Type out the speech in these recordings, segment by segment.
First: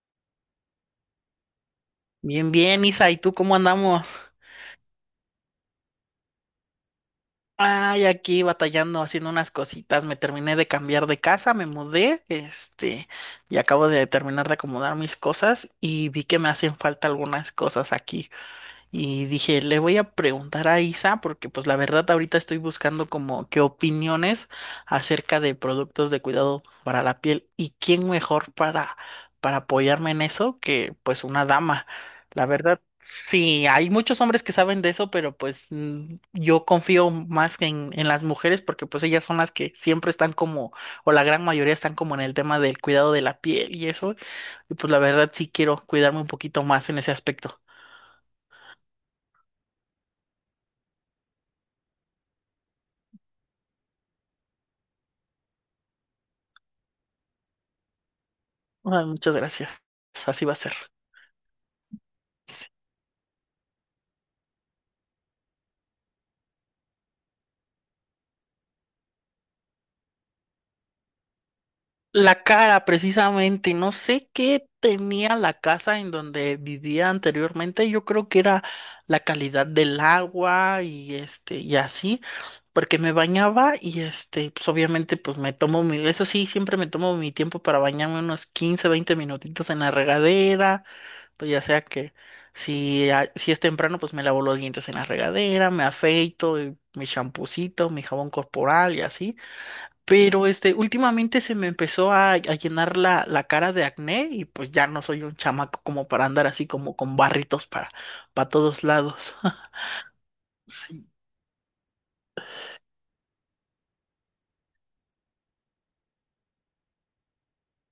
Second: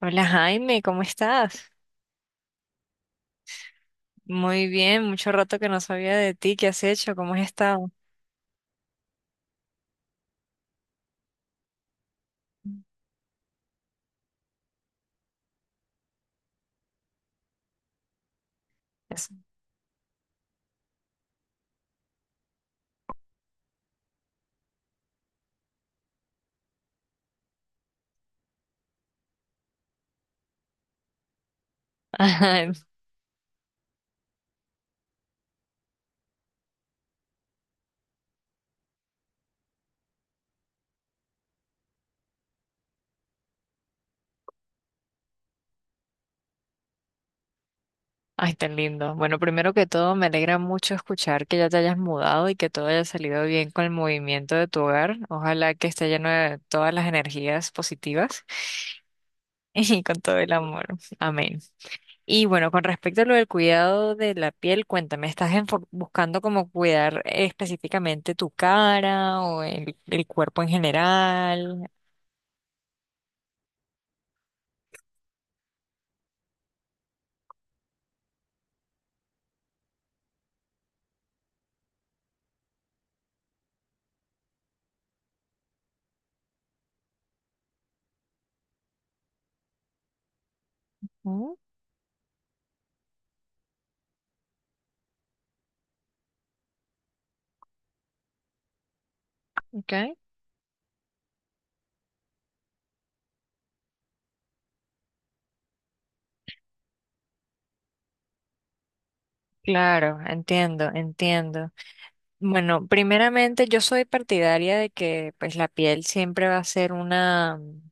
Hola Jaime, ¿cómo estás? Bien, bien, Isa, ¿y tú cómo andamos? Muy bien, mucho rato que no sabía de ti, ¿qué has hecho? ¿Cómo has estado? Ay, aquí batallando, haciendo unas cositas. Me terminé de cambiar de casa, me mudé, y acabo de terminar de acomodar mis cosas y vi que me hacen falta algunas cosas aquí. Y Eso. dije, le voy a preguntar a Isa porque pues la verdad ahorita estoy buscando como qué opiniones acerca de productos de cuidado para la piel y quién mejor para apoyarme en eso que pues una dama. La Ay, verdad, sí, hay muchos hombres que saben de eso, pero pues yo confío más en las mujeres porque pues ellas son las que siempre están como o la gran mayoría están como en el tema del cuidado de la piel y eso. Y pues la verdad sí quiero cuidarme un poquito más en ese aspecto. ay, tan lindo. Bueno, primero que todo, me alegra mucho escuchar que ya te hayas mudado y que todo haya salido bien con el movimiento de tu hogar. Ojalá que esté lleno de todas las energías positivas Ay, muchas gracias. y con todo Así el va a ser. amor. Amén. Y Sí. bueno, con respecto a lo del cuidado de la piel, cuéntame, ¿ buscando como cuidar específicamente tu cara o el cuerpo en general? La cara, precisamente, no sé qué tenía la casa en donde vivía anteriormente. Yo creo que era la calidad del agua y y así, porque me bañaba y pues obviamente, pues me tomo eso sí, siempre me tomo mi tiempo para bañarme unos 15 20 minutitos en la regadera, pues Mm. ya sea que si, si es temprano, pues me lavo los dientes en la regadera, me afeito, y mi champucito, mi jabón corporal y así. Okay. Pero últimamente se me empezó a llenar la cara de acné y pues ya no soy un chamaco como para andar así como con barritos para todos lados. Claro, entiendo, Sí. entiendo. Bueno, primeramente yo soy partidaria de que pues la piel siempre va a ser una, mm,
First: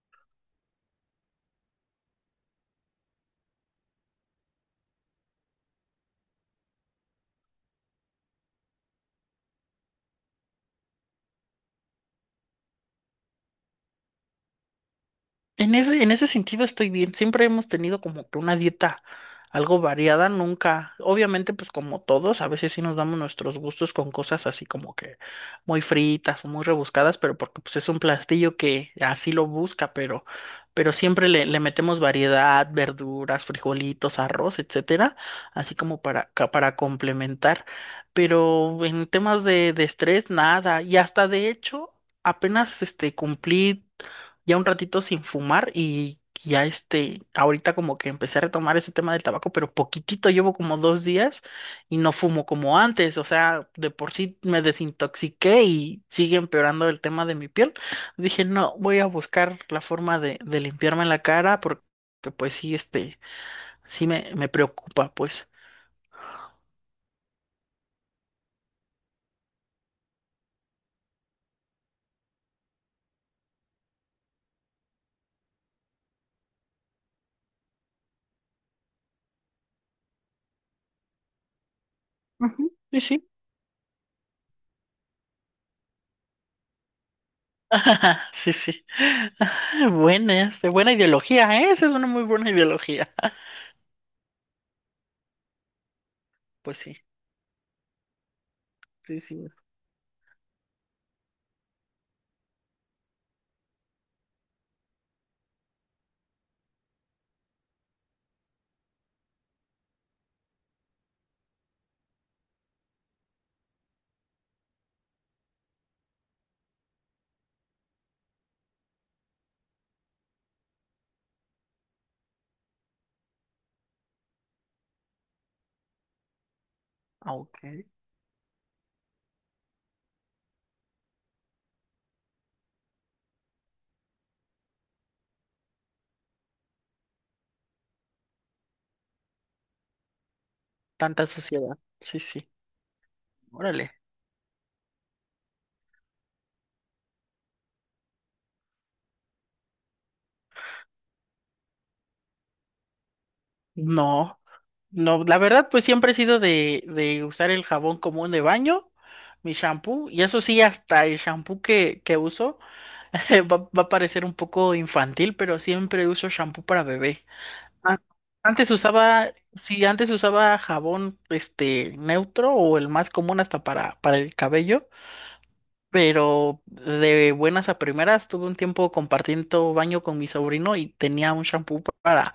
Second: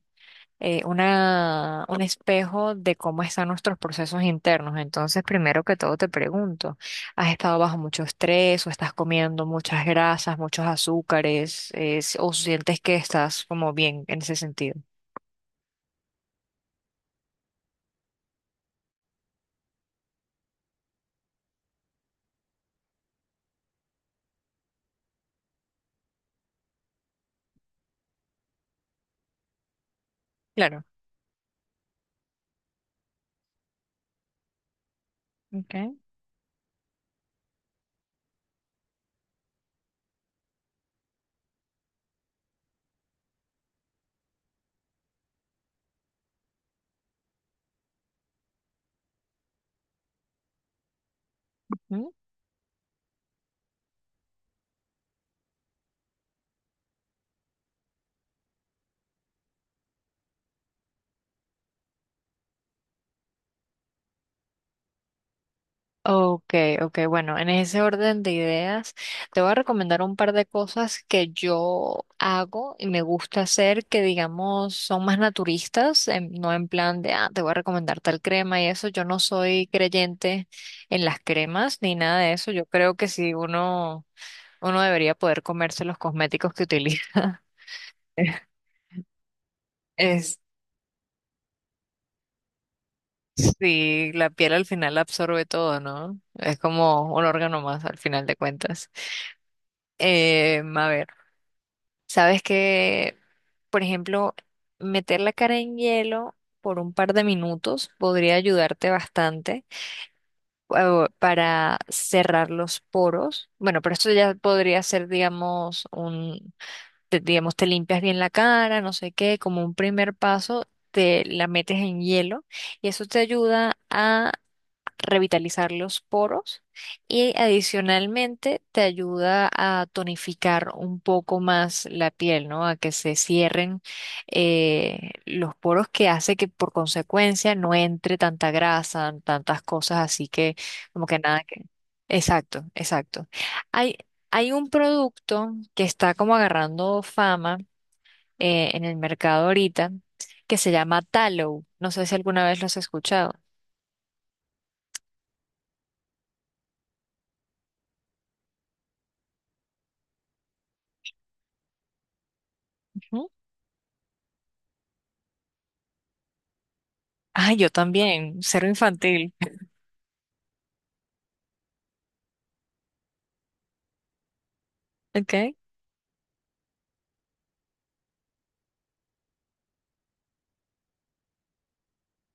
eh, una, un espejo de cómo están nuestros procesos internos. Entonces, primero que todo te pregunto, ¿has estado bajo mucho estrés o estás comiendo muchas grasas, muchos azúcares, o sientes que estás como bien en ese sentido? En ese sentido estoy bien. Siempre hemos tenido como que una dieta algo variada, nunca. Obviamente, pues como todos, a veces sí nos damos nuestros gustos con cosas así como que muy fritas o muy rebuscadas, pero porque pues es un plastillo que así lo busca, Claro. pero siempre le metemos variedad, verduras, frijolitos, arroz, etcétera, así Okay. como para, para complementar. Pero en temas de estrés, nada. Y hasta de hecho, apenas cumplí ya un ratito sin fumar y ya ahorita como que empecé a retomar ese tema del tabaco, pero poquitito, llevo como 2 días y no fumo como antes, o sea, de por sí me desintoxiqué y sigue empeorando el tema de mi piel. Dije, no, voy a buscar la forma de limpiarme la cara porque pues sí, sí me preocupa, pues. Ok, ok, bueno, en ese orden de ideas, te voy a recomendar un par de cosas que yo hago y me gusta hacer que, digamos, son más naturistas, no en plan de, ah, te voy a recomendar tal crema y eso. Yo no soy creyente en las cremas ni nada de eso. Yo Ujú, creo sí, que sí. sí, uno, uno debería poder comerse los cosméticos que utiliza. Sí, sí. Es, Buena, buena ideología, ¿eh? Esa es una muy buena ideología. sí, la piel al final absorbe todo, ¿no? Es Pues sí, como un órgano más al final de cuentas. sí, sí. A ver. Sabes que, por ejemplo, meter la cara en hielo por un par de minutos podría ayudarte bastante para cerrar los poros. Bueno, pero esto ya podría ser, digamos, digamos, te limpias bien la cara, no sé qué, como un primer paso, te la metes en hielo y eso te ayuda revitalizar los poros y Ah, ok. adicionalmente te ayuda a tonificar un poco más la piel, ¿no? A que se cierren los poros, que hace que por consecuencia no entre tanta grasa, tantas cosas así que como que Tanta nada que... sociedad. Sí, sí. Exacto, exacto. Órale. Hay, hay un producto que está como agarrando fama en el mercado ahorita que se llama Tallow. No sé si alguna vez lo has escuchado. No, no, la verdad, pues siempre he sido de usar el jabón común de baño, mi shampoo, y eso sí, hasta el shampoo que uso va, va a parecer un poco infantil, pero siempre uso shampoo para bebé. Ah, yo A- también, cero Antes usaba, infantil. sí, antes usaba jabón neutro o el más común hasta para el cabello. Ok. Pero de buenas a primeras tuve un tiempo compartiendo baño con mi sobrino y tenía un shampoo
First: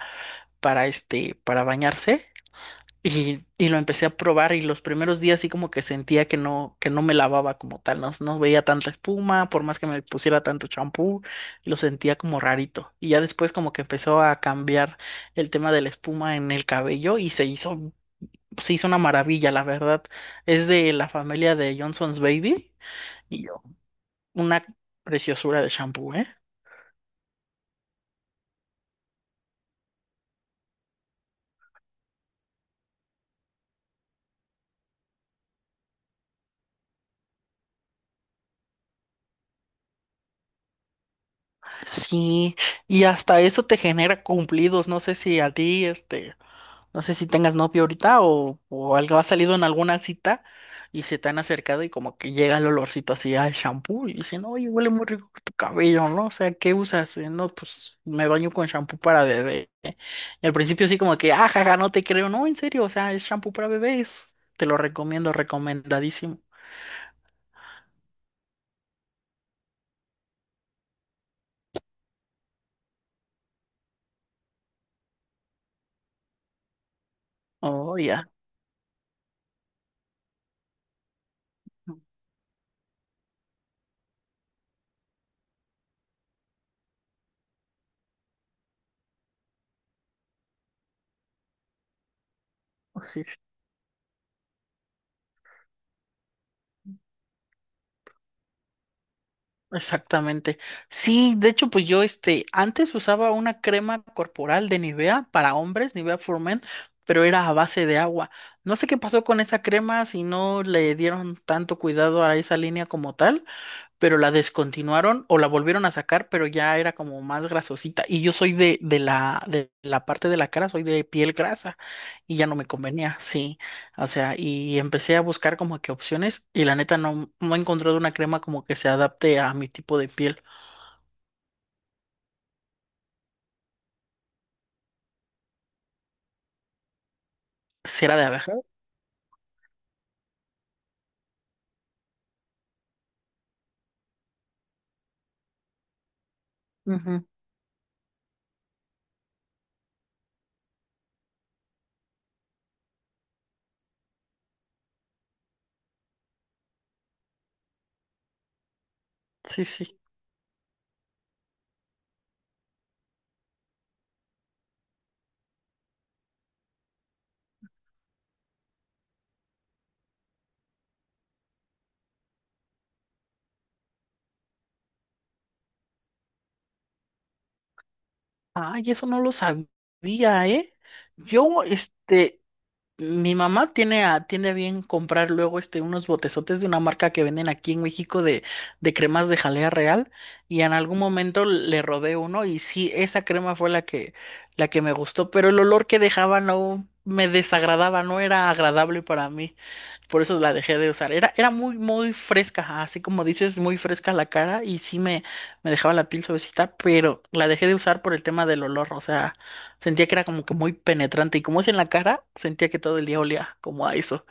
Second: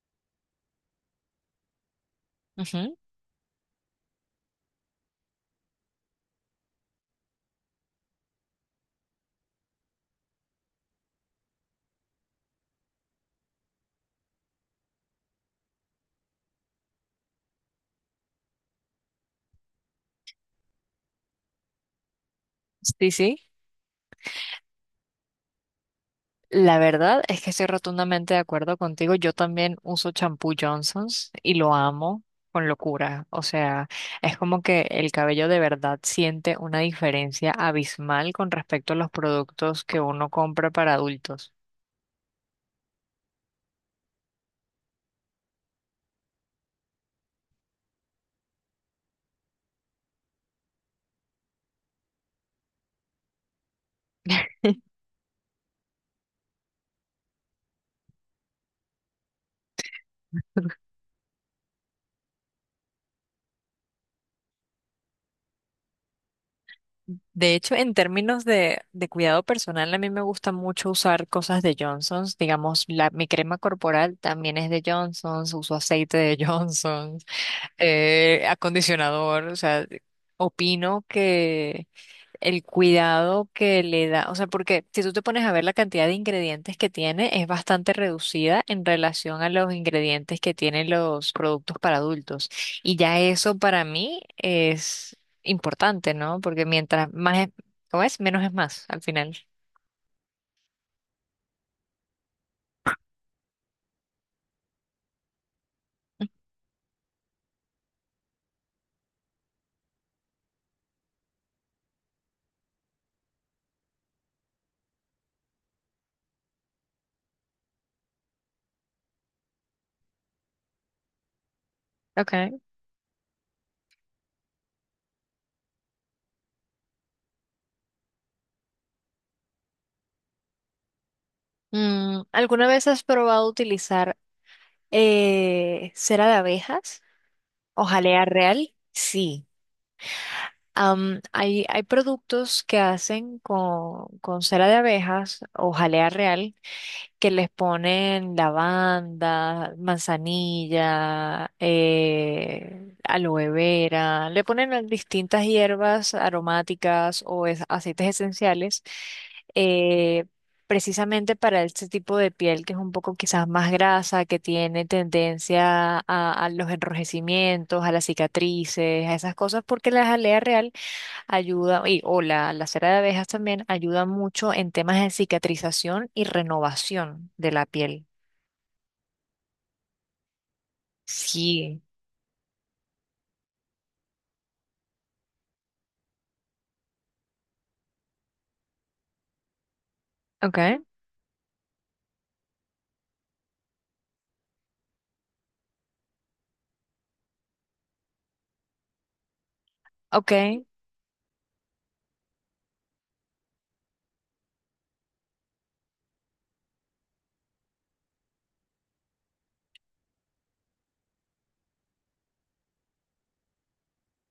para para bañarse Ujú, y lo empecé a probar y los primeros días sí como que sentía que no me lavaba como tal, no, no veía tanta espuma, por más que me pusiera tanto shampoo, lo sentía como rarito. Y ya después como que empezó a cambiar el tema de la espuma en el cabello y se hizo una maravilla, la verdad. Es de la familia de Johnson's Baby, sí, sí. una preciosura de shampoo, ¿eh? La verdad es que estoy rotundamente de acuerdo contigo. Yo también uso champú Johnson's y lo amo con locura. O sea, es como que el cabello de verdad siente una diferencia abismal con respecto a los productos que uno compra para adultos. Sí, y hasta eso te genera cumplidos. No sé si a ti, no sé si tengas novio ahorita o algo ha salido en alguna cita y se te han acercado y como que llega el olorcito así al shampoo y dicen, oye, huele muy rico tu cabello, ¿no? O sea, ¿qué usas? No, pues me baño con shampoo para bebé. Y al principio sí como que, ah, jaja, no te creo. No, en serio, o sea, es shampoo para bebés. Te lo recomiendo, recomendadísimo. De hecho, en términos de cuidado personal, a mí me gusta mucho usar cosas de Johnson's. Digamos, la, mi crema corporal también es de Johnson's, uso aceite de Johnson's, Oh, ya. Acondicionador. O sea, opino que el cuidado que le da, o sea, porque si tú te pones a ver la cantidad de ingredientes que tiene, es bastante reducida en relación a los ingredientes que tienen los productos para adultos. Y Oh, ya sí. eso para mí es importante, ¿no? Porque mientras más es, ¿cómo es? Menos es más al final. Exactamente. Sí, de hecho, pues yo antes usaba una crema corporal de Nivea para hombres, Nivea for Men, pero era a base de agua. No sé qué pasó con esa crema, si no le dieron tanto cuidado a esa línea como tal, pero la descontinuaron o la volvieron a sacar, pero ya era como más grasosita. Y yo soy de, de la parte de la cara, soy de piel grasa y ya Okay. no me convenía, sí. O sea, y empecé a buscar como que opciones y la neta no, no he encontrado una crema como que se adapte a mi tipo de piel. Mm, ¿alguna vez has probado utilizar cera de abejas o Cera jalea de abeja. real? Sí. Hay productos que hacen con cera de abejas o jalea real, Ujú, que les ponen lavanda, manzanilla, aloe vera, le ponen a distintas hierbas aromáticas o aceites esenciales, sí, sí. eh, precisamente para este tipo de piel, que es un poco quizás más grasa, que tiene tendencia a los enrojecimientos, a las cicatrices, a esas cosas, porque la jalea real ayuda, o la cera de abejas también ayuda mucho en temas de cicatrización y renovación de la piel. Ay, eso no lo sabía, ¿eh? Yo, Sí, este, mi mamá tiene a, tiene a bien comprar luego unos botezotes de una marca que venden aquí en México de cremas de jalea real ok, y en algún momento le robé uno y sí, esa crema fue la que me gustó, pero el olor que dejaba no me desagradaba, no era agradable para mí, por ok, eso la dejé de usar. Era, era muy, muy fresca, así como dices, muy fresca la cara y sí me dejaba la piel suavecita, pero la dejé de usar por el tema del olor, o sea... Sentía que era como que muy penetrante y como es en la cara, sentía que todo el día olía como a eso.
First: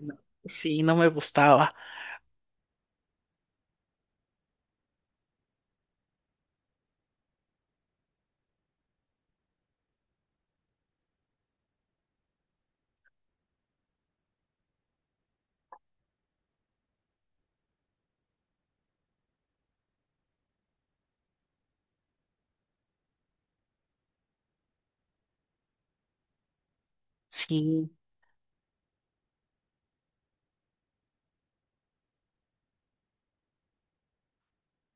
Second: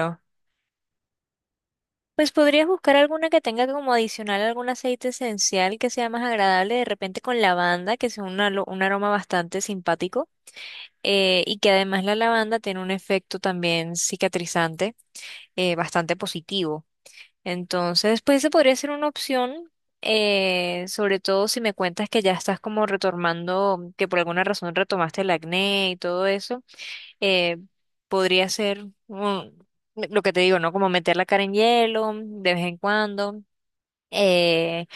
No, sí, no me gustaba. Pues podrías buscar alguna que tenga como adicional algún aceite esencial que sea más agradable, de repente con lavanda, que sea un aroma bastante simpático, y que además la lavanda tiene un efecto también cicatrizante bastante positivo. Entonces, pues esa podría ser una opción, sobre todo si me cuentas que ya estás como retomando, que por alguna razón retomaste el acné y todo eso, eh, Sí, podría ser lo que te digo, ¿no? Como meter la cara en hielo de vez en cuando. eh,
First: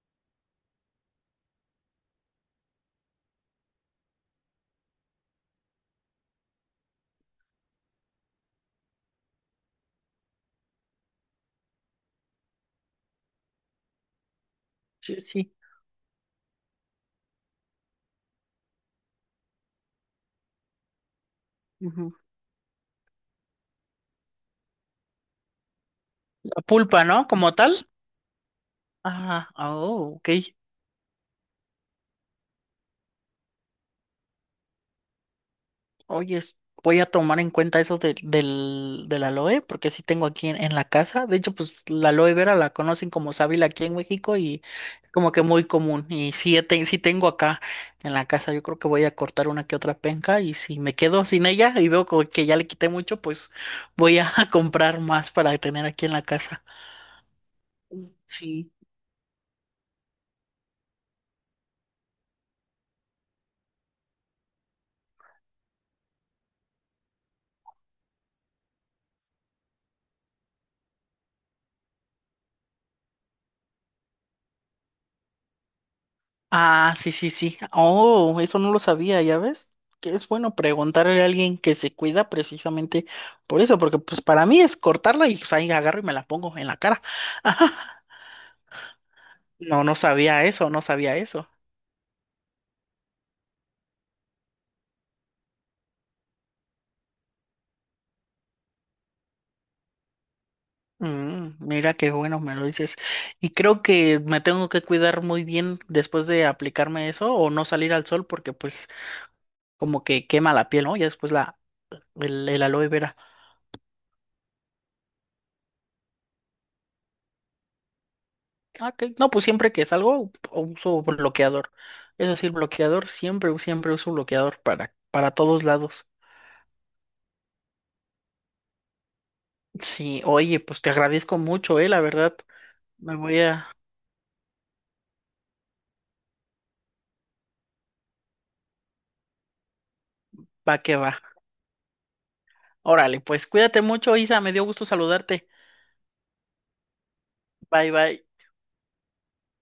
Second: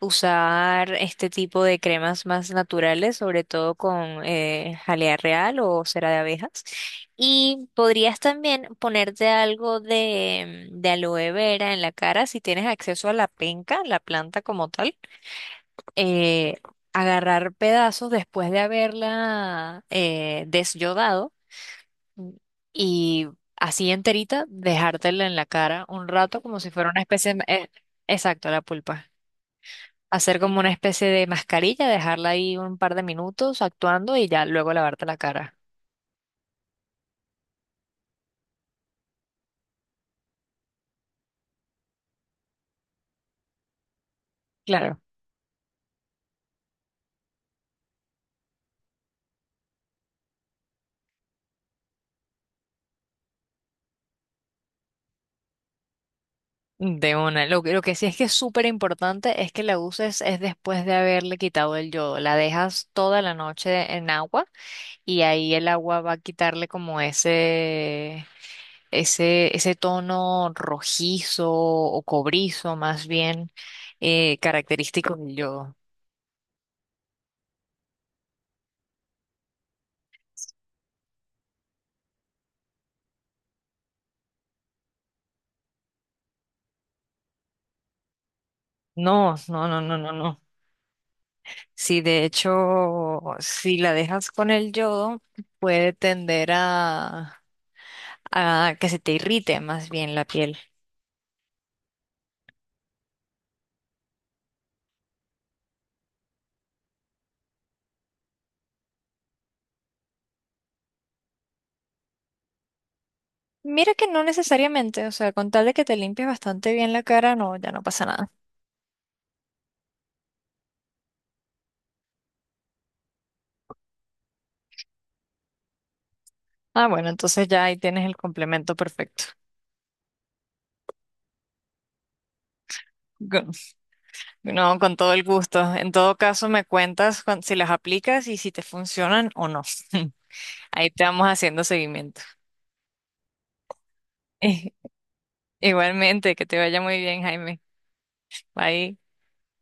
Usar este tipo de cremas más naturales, sobre todo con jalea real o cera de abejas. Y podrías también ponerte algo de, de aloe vera en la cara si tienes acceso a la penca, la planta como tal. sí, sí. Eh, agarrar pedazos después de haberla desyodado, Ujú. mm, y así enterita, dejártela en la cara un rato como La si fuera una pulpa, ¿no? especie... Como tal. exacto, la pulpa, Ah, oh, ok. hacer como una especie de mascarilla, dejarla ahí un par de minutos actuando y ya luego lavarte la cara. Oye, voy a tomar en cuenta eso del, del aloe, porque sí tengo aquí en la casa. De hecho, pues la aloe vera la conocen como sábila aquí en México y Claro. es como que muy común. Y sí, sí tengo acá en la casa. Yo creo que voy a cortar una que otra penca y si me quedo sin ella y veo como que ya le quité mucho, pues voy a comprar más para tener aquí en la casa. De una. Lo que sí es que es súper Sí. importante es que la uses es después de haberle quitado el yodo. La dejas toda la noche en agua y ahí el agua va a quitarle como ese tono rojizo o cobrizo más bien, característico del yodo. Ah, sí, sí, sí. Oh, eso no lo sabía, ¿ya ves? Que es bueno preguntarle a alguien que se cuida precisamente por eso, porque pues para mí es cortarla y pues ahí agarro y me la pongo en la cara. No, no, no, No, no no, no, no. sabía eso, no sabía eso. Sí, de hecho, si la dejas con el yodo, puede tender a que se te irrite más bien la piel. Mm, mira qué bueno me lo dices. Y creo que me tengo que cuidar muy bien después de aplicarme eso o no salir al sol porque pues como que quema la piel, ¿no? Ya después la el aloe vera. Mira que no necesariamente, o sea, con tal de que te limpies bastante bien la cara, no, ya no pasa nada. Ah, ok. No, pues siempre que salgo uso bloqueador. Es decir, bloqueador, siempre, siempre uso bloqueador para todos lados. Ah, bueno, entonces ya ahí tienes el complemento perfecto. Sí, oye, pues te agradezco mucho, la verdad. Me voy Con- a... No, con todo el gusto. En todo caso, me cuentas si las aplicas y si te funcionan o no. Va Ahí que te va. vamos haciendo seguimiento. Órale, pues cuídate mucho, Isa, me dio gusto saludarte. Igualmente, que te vaya muy bien, Jaime. Bye, bye. Bye.